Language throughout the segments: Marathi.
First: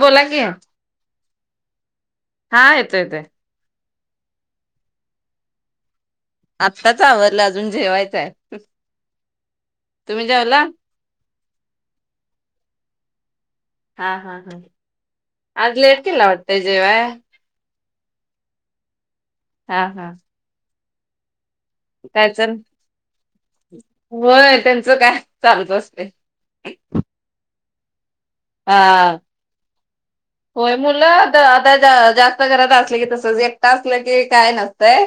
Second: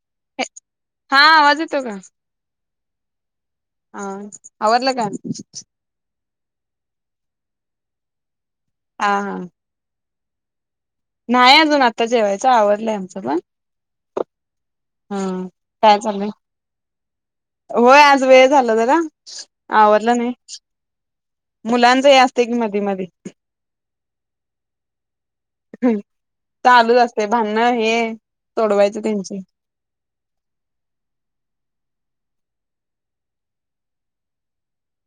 बोला की, हा आवाज येतो हा येतोय येतोय. ह आवरलं का? आत्ताच आवरलं अजून जेवायचंय हाय. हा हा. तुम्ही जेवला? नाही अजून आता जेवायचं आवरलंय आमचं पण. हा हा हा हा आज काय लेट केला चाललंय? वाटतय जेवाया? होय आज वेळ झाला जरा, हा आवरलं नाही. मुलांच हे असतय की त्याचन मधी मधी होय त्यांचं काय? चालूच असते चालूच असते भांडण हे सोडवायचं हा त्यांची. होय मुलं आता आता जास्त घरात असले की, तसं एकटं असलं की काय नसतंय.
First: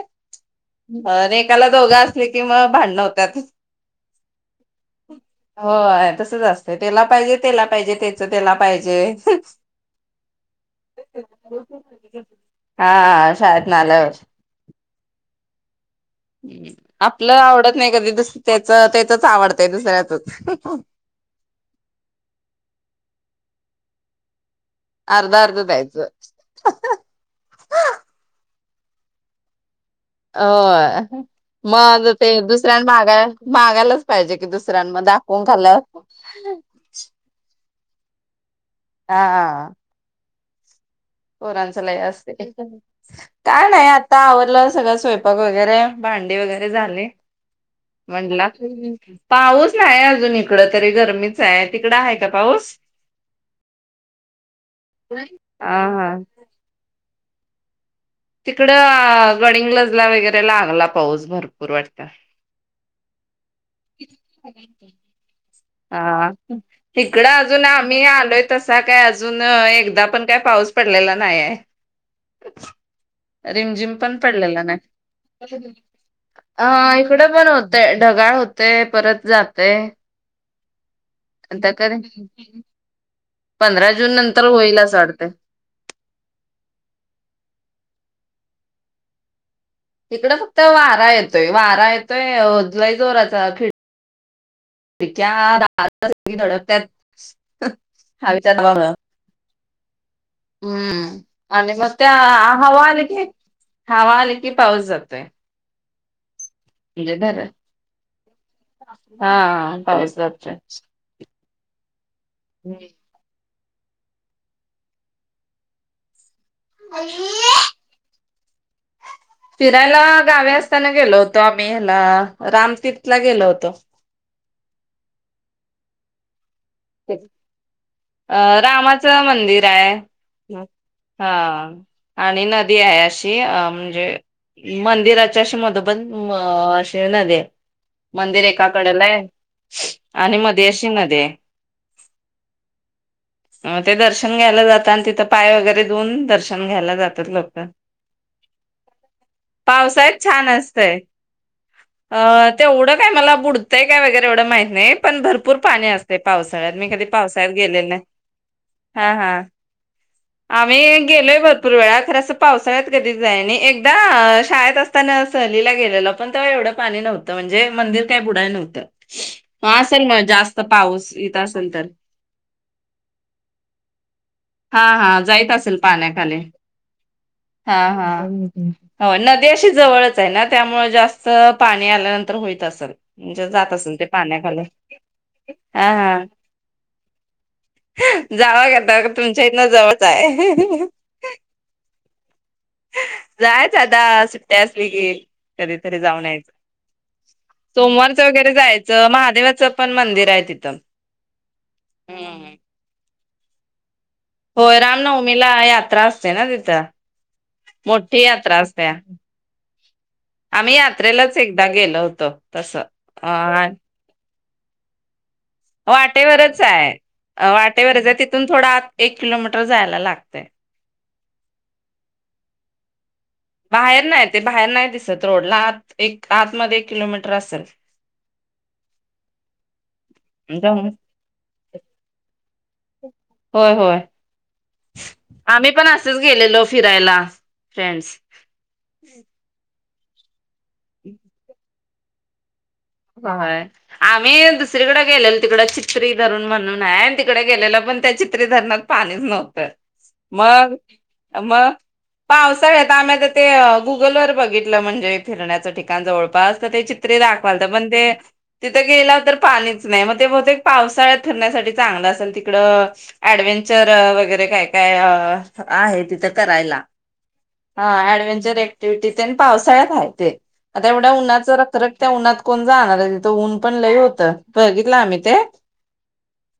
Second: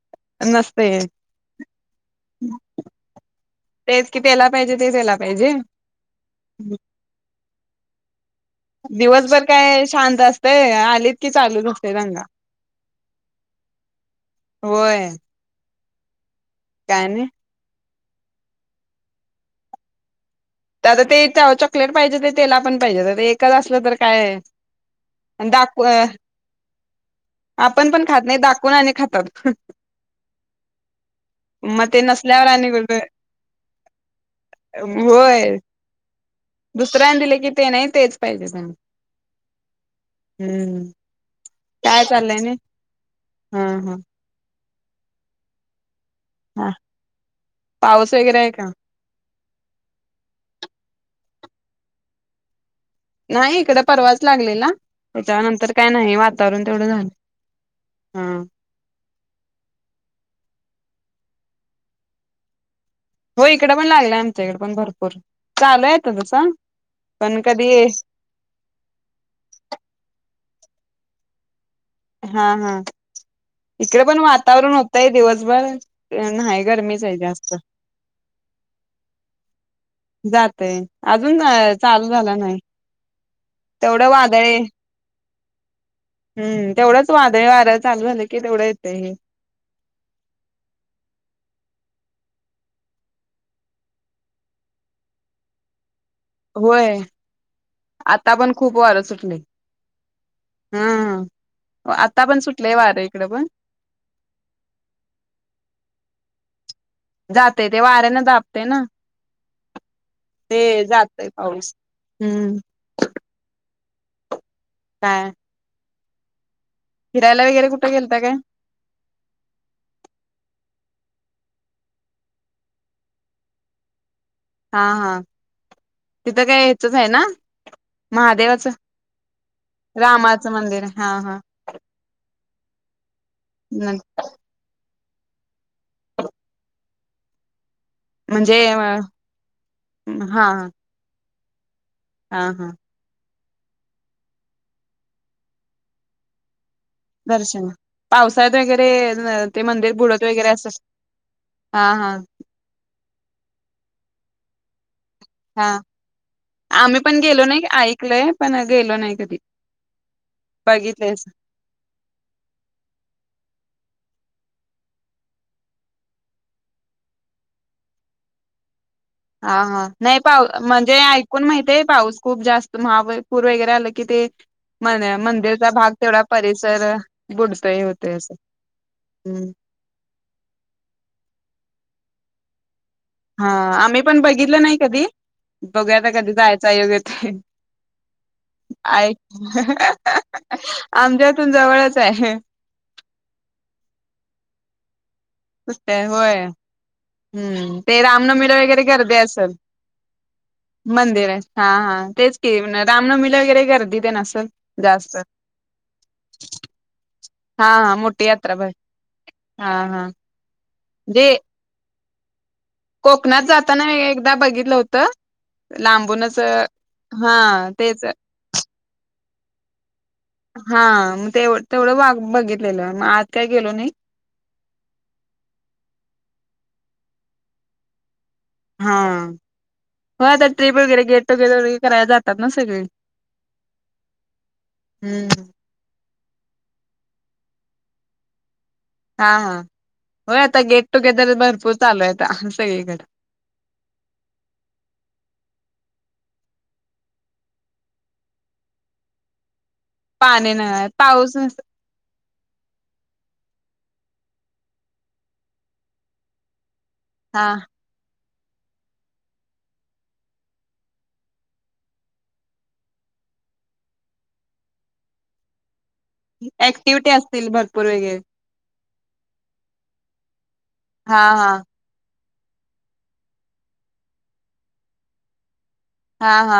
नसतय अ एकाला दोघं असले की मग भांडण व्हत्यात. तेच कि त्याला पाहिजे ते त्याला पाहिजे हो तसच असत तेला पाहिजे, तेला पाहिजे, त्याच तेला दिवसभर काय शांत असतय. आलीत की चालूच असतं दंगा. हा शाळेतनं आल्यावर व्हय. हम्म. आपलं आवडत नाही कधी दुस त्याच त्याचच आवडतंय दुसऱ्याचच. आता ते चॉकलेट पाहिजे ते तेला पण पाहिजे, एकच असलं तर काय. अर्ध अर्ध दाखव अ द्यायचं आपण पण खात नाही दाखवून आणि खातात. अ. अहं मग ते दुसऱ्यां मागाय मागायलाच पाहिजे की, दुसऱ्यां मग दाखवून खाल्ल्यावर. दुसऱ्यान दिले की ते नाही तेच पाहिजे त्याना हा. हम्म. पोरांच लय काय असतय. चाललंय नाही हा काय नाही हा आता आवरलं सगळं स्वयंपाक वगैरे. भांडे वगैरे हा झाले पाऊस वगैरे म्हणल. आहे का पाऊस नाही अजून इकडं तरी गरमीच हाय तिकडं आहे का पाऊस? नाही, इकडे परवाच लागलेला हा त्याच्या नंतर काय हा नाही वा तावरून तेवढं झालं. हा तिकड गड़िंगलजला वगैरे लागला पाऊस भरपूर वाटत. होय. इकड पण लागलाय आमच्या इकडे पण भरपूर. चालू आहे हा तसा तिकडं पण अजून कधी आम्ही आलोय. तसा काय अजून एकदा पण काय पाऊस पडलेला नाही आहे. हा हा. रिमझिम इकडे पण पडलेला वातावरण नाही. होतय दिवसभर नाही गरमीच आहे जास्त. ते ढगाळ होतय परत जातय. जातय. अजून आता चालू कधी झाल नाही पंधरा तेवढं जून नंतर वादळे होईल असं वाटतंय. हम्म, तेवढंच वादळी वार चालू झालं की तेवढं येतं हे. हिकड फक्त वारा येतोय. वारा येतोय लय जोराचा खिड क्या दार सगळी धडकत्यात. होय आता पण हवेच्या खूप वारं सुटलय. हम्म आणि मग त्या आता पण सुटलंय हवा वारं आली कि इकडं पण हवा आली कि पाऊस जातोय. म्हणजे धर जातय ते वाऱ्याने दाबतय ना हा पाऊस जातोय. ते, जात य पाऊस हम्म. हम्. काय? फिरायला वगैरे कुठे गेलता काय? फिरायला गावी असताना गेलो होतो. आम्ही ह्याला रामतीर्थला गेलो होतो. हा हा तिथं काय हेचच आहे ना. अ महादेवाचं रामाचं मंदिर आहे हा. आणि नदी आहे अशी अ म्हणजे मंदिराच्या अशी मधोमद अशी नदि आहे. मंदिर म्हणजे एका हा कडेला आहे आणि हा मध्ये अशी नदी आहे. हा हा ते दर्शन घ्यायला जात आणि तिथं पाय वगैरे धुवून दर्शन घ्यायला जात. दर्शन पावसाळ्यात वगैरे ते मंदिर पावसाळ्यात बुडत छान वगैरे असल. असतंय. हा हा अ तेवढं काय मला बुडतंय काय वगैरे एवढं माहित नाही पण भरपूर हा पाणी असते. पावसाळ्यात मी आम्ही कधी पण गेलो पावसाळ्यात गेलेल नाही ऐकलंय पण गेलो हा नाही कधी. हा आम्ही बघितलेस गेलोय. भरपूर वेळा खरं अस पावसाळ्यात कधीच जायाय नाही आणि एकदा शाळेत असताना सहलीला गेलेलो. पण तेव्हा एवढं पाणी नव्हतं म्हणजे मंदिर काही बुढाय नव्हतं. हा हा असेल नाही मग पाऊ जास्त म्हणजे पाऊस येत ऐकू ण असेल माहितीय तर पाऊस खूप जास्त महापूर वगैरे आलं की ते, हा म हा जायत मंदिरचा असेल भाग तेवढा पाण्याखाली परिसर हा बुडतोय हा होतोय असं हो नदि हम्म अशी जवळच आहे ना, त्यामुळे जास्त पाणी आल्यानंतर होईत असेल. म्हणजे हा जात असेल आम्ही ते पण पाण्याखाली बघितलं नाही कधी हा बघूया आता हा कधी जायचा योग येतोय. जावा घेता एक तुमच्या इथनं जवळच हा आहे आमच्या इथून जवळच आहे. जायच आता सुट्ट्या असली की कधीतरी कुठे जाऊन होय यायचं. हम्म ते सोमवारच वगैरे रामनवमीला जायचं. गर्दी असेल महादेवाचं पण मंदिर आहे तिथे. मंदिर आहे हा हा तेच क रामनवमीला वगैरे गर्दी ते नसते होय रामनवमीला यात्रा असते ना तिथं हा हा मोठी यात्रा भर असते हा हा आम्ही जे यात्रेलाच एक एकदा गेलं होत तस कोकणात जाताना एकदा बघितलं होतं लांबूनच वाटेवरच आहे हा तेच वाटेवरच आहे तिथून थोडा एक किलोमीटर जायला लागतंय हा मग ते तेवढं वाघ बघितलेलं आहे मग आ बाहेर नाही ते बाहेर नाही दिसत रोडला आत एक आतमध्येध्ये एक किलोमीटर असेल हा हो आता ट्रिप जाऊन वगैरे गेट टुगेदर वगैरे करायला जातात ना सगळे होय होय हम्म आम्ही पण असेच गेलेलो फिरायला फ्रेंडस हा हा हो आता गेट टुगेदर भरपूर चालू आहे सगळीकडे होय आम्ही दुसरीकडें गेलेलो तिकड चित्री धरण म्हणून आहे आणि तिकडे गेलेल पण त्या चित्री धरणात पाणीच नव्हतं पाणी मग नाही पाऊस मग पावसाळ आता आम्ही आता ते गुगलवरर बघितलं म्हणजे फिरण्याचं ठिकाण जवळपास तर ते चित पत हा राखवालत बंद तिथं गेला तर पाणीच नाही मग ते बहते पावसाळ्यात फिरण्यासाठी चांगलं असेल तिकडं ऍडव्हेंचर वगैरे काय काय आहे तिथ ऍक्टिव्हटी असतील भरपूर वगैरे करायलाडव्ंचर टटी आणि पावसाळ्यातय ते आता एवढ्या हा उन्हाच हा रखरख त्या उन्हात कोण जाणार आहे तिथं ऊन पण लय होतं बघितलं आम्ही ते हा हा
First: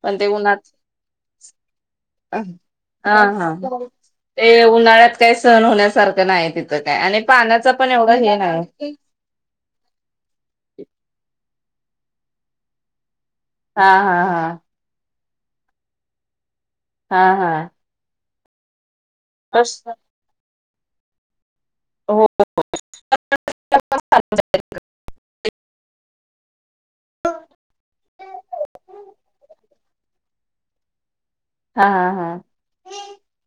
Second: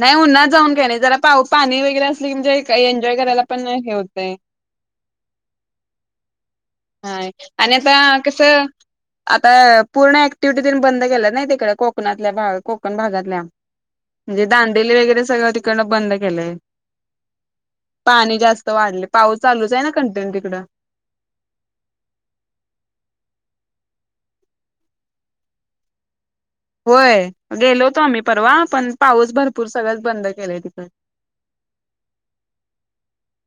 नाही पण ते उन्ह्हा उन्हात जाऊन घ्या नाही जरा पा पाणी वगैरे असले की म्हणजे हा एन्जॉय करायला हा पण हे होतंय ते उन्हाळ्यात काही सण होण्यासारखं नाही तिथं काय हा आणि पाण्याच आणि पण आता एवढं हे कसं नाही आता पूर्ण ऍक्टिव्हटी दे बंद केलं नाही तिकडे कोकणातल्या भा कोकण भागातल्या हा हा म्हणजे हा दांदली वगैरे सगळं तिकडनं बंद केलंय हा हा पाणी जास्त वाढले पाऊस चालूच आहे कस ना कंटेन तिकडं हो होय गेलो होतो आम्ही परवा पण पाऊस भरपूर सगळंच बंद केलंय तिकडे हा हा हा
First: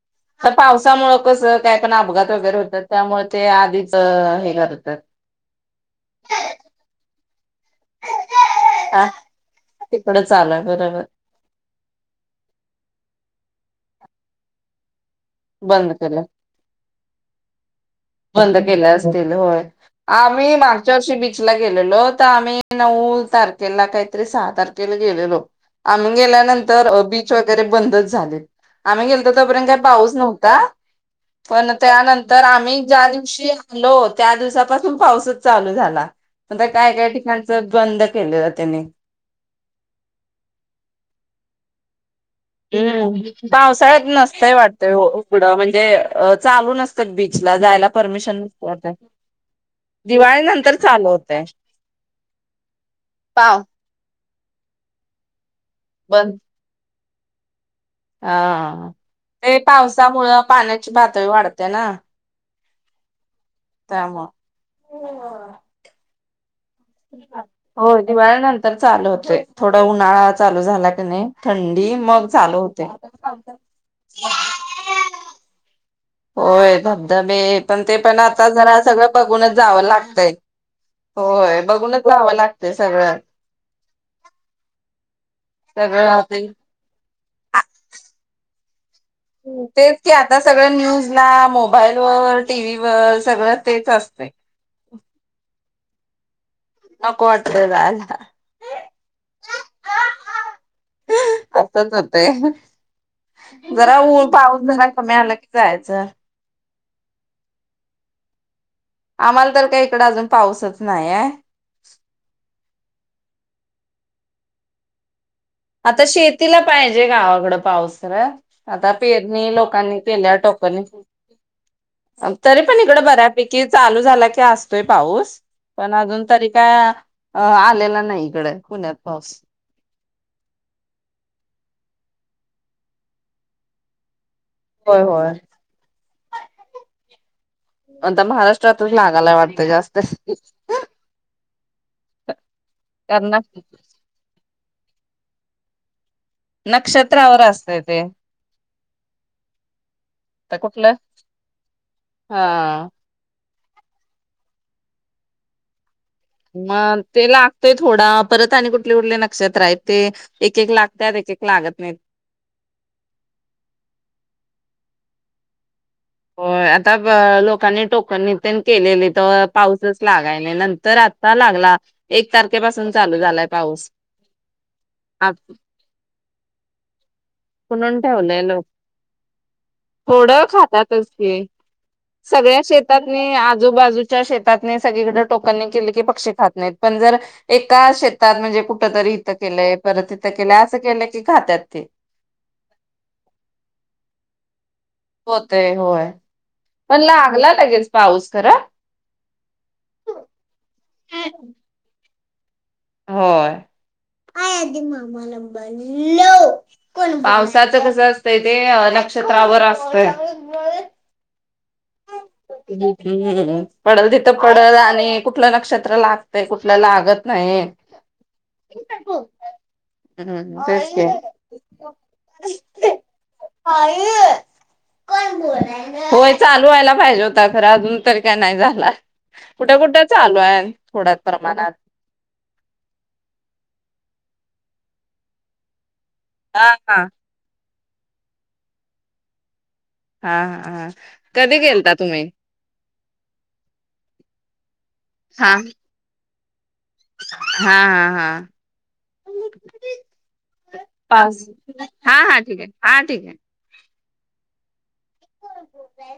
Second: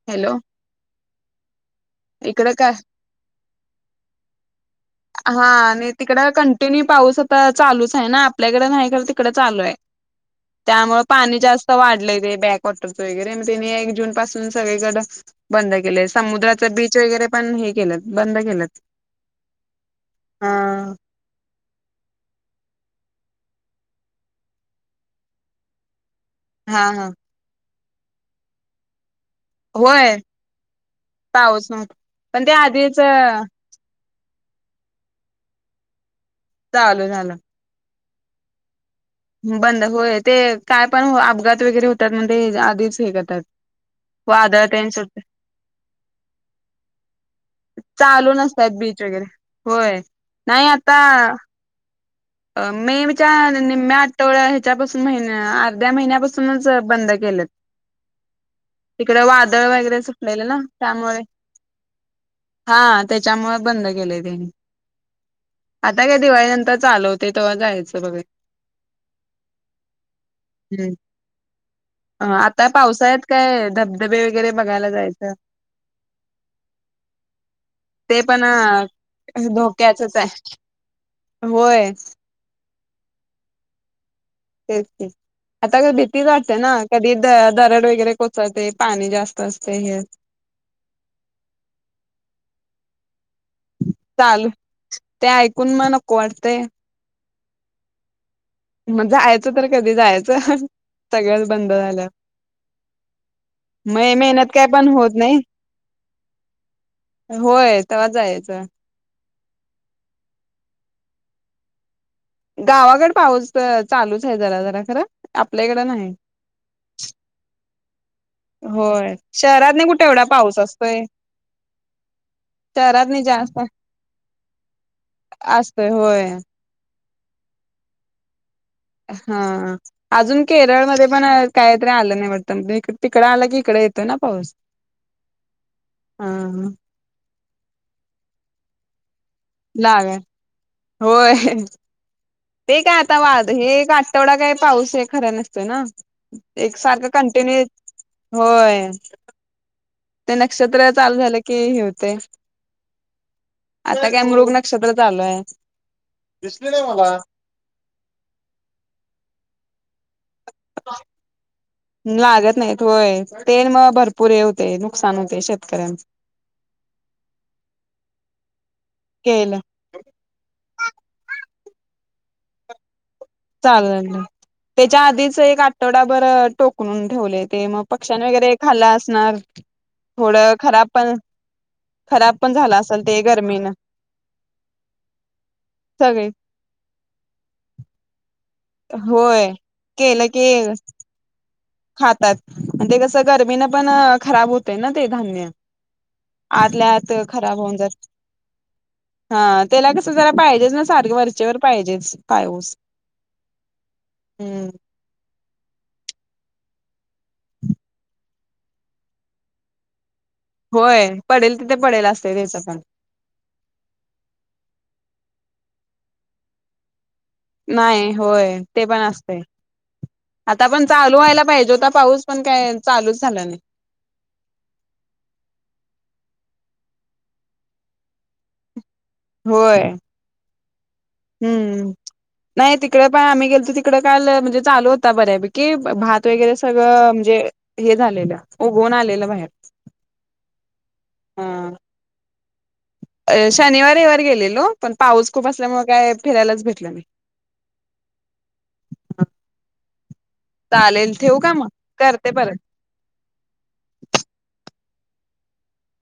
हॅलो तर पावसामुळ कसं काय पण अपघात इकडं वगैरे काय होतात त्यामुळे ते आधीच हे करतात हा आणि तिकड कंटिन्यू पाऊस आता चालूच आहे ना आपल्याकडे नाही ख हा तिकड चालू आहे तिकडं चालू आहे त्यामुळे बरोबर पाणी जास्त वाढलंय ते बॅक कॉटरचं वगैरेग त्यानी एक जून पासून सगळीकडं बंद केले समुद्राचं बीच वगैरे पण हे केलं बंद केल्या असतील होय हा आम्ही मागच्या वर्षी गेलेलो तर आम्ही नऊ तारखेला काहीतरी सहा तारखेला गेलेलो आम्ही हा गेल्यानंतर हा. बीच वगैरे बंदच झाले आम्ही गेलो तर तोपर्यंत काही पाऊच होय नव्हता पाऊस पण नव्हता त्यानंतर पण ते आम्ही आधीच ज्या दिवशी लो त्या दिवसापासून पाऊसच चालू झाला पण काय चालू काय झालं. ठिकाण बंद केलेलं त्यानी बंद होय ते काय पण अपघात वगैरे हो [inaudible] हम्म पावसाळ्यात नसतय तेन वाटतंय सुटत उघडं म्हणजे चालू नसत बीच ला जायला चालू परमिशन नसतात नसत बीच वगैरे होय. दिवाळी नाही नंतर आता चालू होते मेच्या निम्म्या आठवड्या ह्याच्यापासून महिन्या अर्ध्या बंद महिन्यापासूनच बंद केलं हा तिकडे ते वादळ वगैरे पावसामुळं सुकलेलं ना पाण्याची त्यामुळे पातळी वाढते ना हा त्याच्यामुळे बंद केले त्यामुळं त्यांनी आता का दिवाळी नंतर चालू हो ते त हो दिवाळीनंतर चालू होते थोडा उन्हाळा चालू झाला हम्म की नाही थंडी मग चालू होते त काय धबधबे वगैरे बघायला जायच होय धबधबे पण ते पण आता जरा सगळं बघूनच जावं धोक्याचच लागतंय आहे होय बघूनच जावं लागतय सगळ्यात तेच ते आता भीतीच वाटतेय ना कधी द दरड वगैरे कोचळते पाणी जास्त असते तेच हे की आता सगळं न्यूज ला मोबाईल व टी व्ही वर सगळं तेच असते चालू ते ऐकून मग नको वाटतय नक वात झा मग जायचं तर कधी जायचं सगळच बंद झालं ह जरा मग मेहनत पाऊस काय जरा पण होत कमी आला नाही की जायचं होय ते वा जा याचं आम्हाला तर का इकड अजून पाऊसच नाहीय गावाकड पाऊस चालूच आहे जरा जरा खरं आपल्याकड आता नाही शेतीला पाहिजे गावाकडं पाऊस खरं. आता होय पेरणी शहरात नाही लोकांनी कुठे एवढा केल्या पाऊस टोकनी. सस्त आहे तरी पण इकडं बऱ्यापैकी चालू झाला की असतोय पाऊस असतोय पण अजून होय तरी काय आलेला नाही इकडे पुण्यात पाऊस. हा अजून केरळमध्येध्ये पण काहीतरी आलं नाही म्हटत इ तिकडं आलं की इकडे येतो ना पाऊस होय होय हा आता महाराष्ट्रातून लागाला वाट लाग होय तेठी काय आता कारण माझ हे का तेवढा काही पाऊस आहे खरा नसतो ना एक सारखं नक्षत्रावर कंटिन्यू असतय ते होय. ते तर नक्षत्र कुठलं चालू झालं की हे होते. हा. आता काय मृग नक्षत्र चालूय. मग ते लागतोय थोडा परत आणि कुठले कुठले नक्षत्र आहेत. ते एक एक लागतत एक एक लागत नाही. लागत नाहीत होय ते मग भरपूर हे होते नुकसान होते शेतकऱ्यांच हो आता लोकांनी टोकण नितन केलेली तर केलं पाऊसच लागयला नंतर आता लागला एक तारखेपासून चालू झालाय. पाऊस चाले त्याच्या आधीच एक आठवडाभर टोकणून ठेवले. ते मग म्हणून पक्ष्यां ठेवलंय वगैरे लोक खाल्ला असणार. थोडं खराब खातात. पण खराब पण सगळ्या झालं असेल ते शेतातनी गरमीनं आजूबाजूच्या शेतातने सगळीकडे टोकनने केले की सगळे पक्षी खात नाहीत. पण जर एका शेतात म्हणजे खूप. कुठ तरी इथं होय केलंय परत केलं इथं की केलंय असं केलंय की खात्यात ते खातात म्हणजे कसं गर्मीनं पण खराब होत ना ते धान्य होतय होय आतल्या पण आत लागला खराब होऊन लगेच जात पाऊस खरा हा त्याला कसं जरा पाहिजेच ना सारखे वरचेवर पाहिजेच पाऊस. हो हम्म [unintelligible] कोण पावसाच कस असतय ते नक्षत्रावर असतय. होय पडेल तिथे पडेल असते त्याचं पण. हम्म पडल तिथं पडल आणि कुठलं नक्षत्र लागतंय कुठल्या लागत नाही नाही होय ते पण असते. हम्म आता पण तेच की चालू व्हायला पाहिजे होता पाऊस पण काय चालूच झाला नाही. होय चालू व्हायला पाहिजे होता खर अजून तरी काय नाही झाला. कुठे होय कुठ चालू आहे. थोड्याच प्रमाणात हम्म नाही तिकडे पण आम्ही गेलो तर तिकड काल म्हणजे चालू होता बऱ्यापैकी भात वगैरे हा हा सगळं म्हणजे हे झालेलं उघून आलेलं बाहेर. हा हा हा कधी गेलता तुम्ही? शनिवारीवर गेलेलो पण पाऊस खूप हा असल्यामुळे काय फिरायलाच भेटल नाही. हा हा हा चालेल ठेवू पाऊस का मग हा करते हा परत ठीक आहे हा ठीक आहे. [inaudible]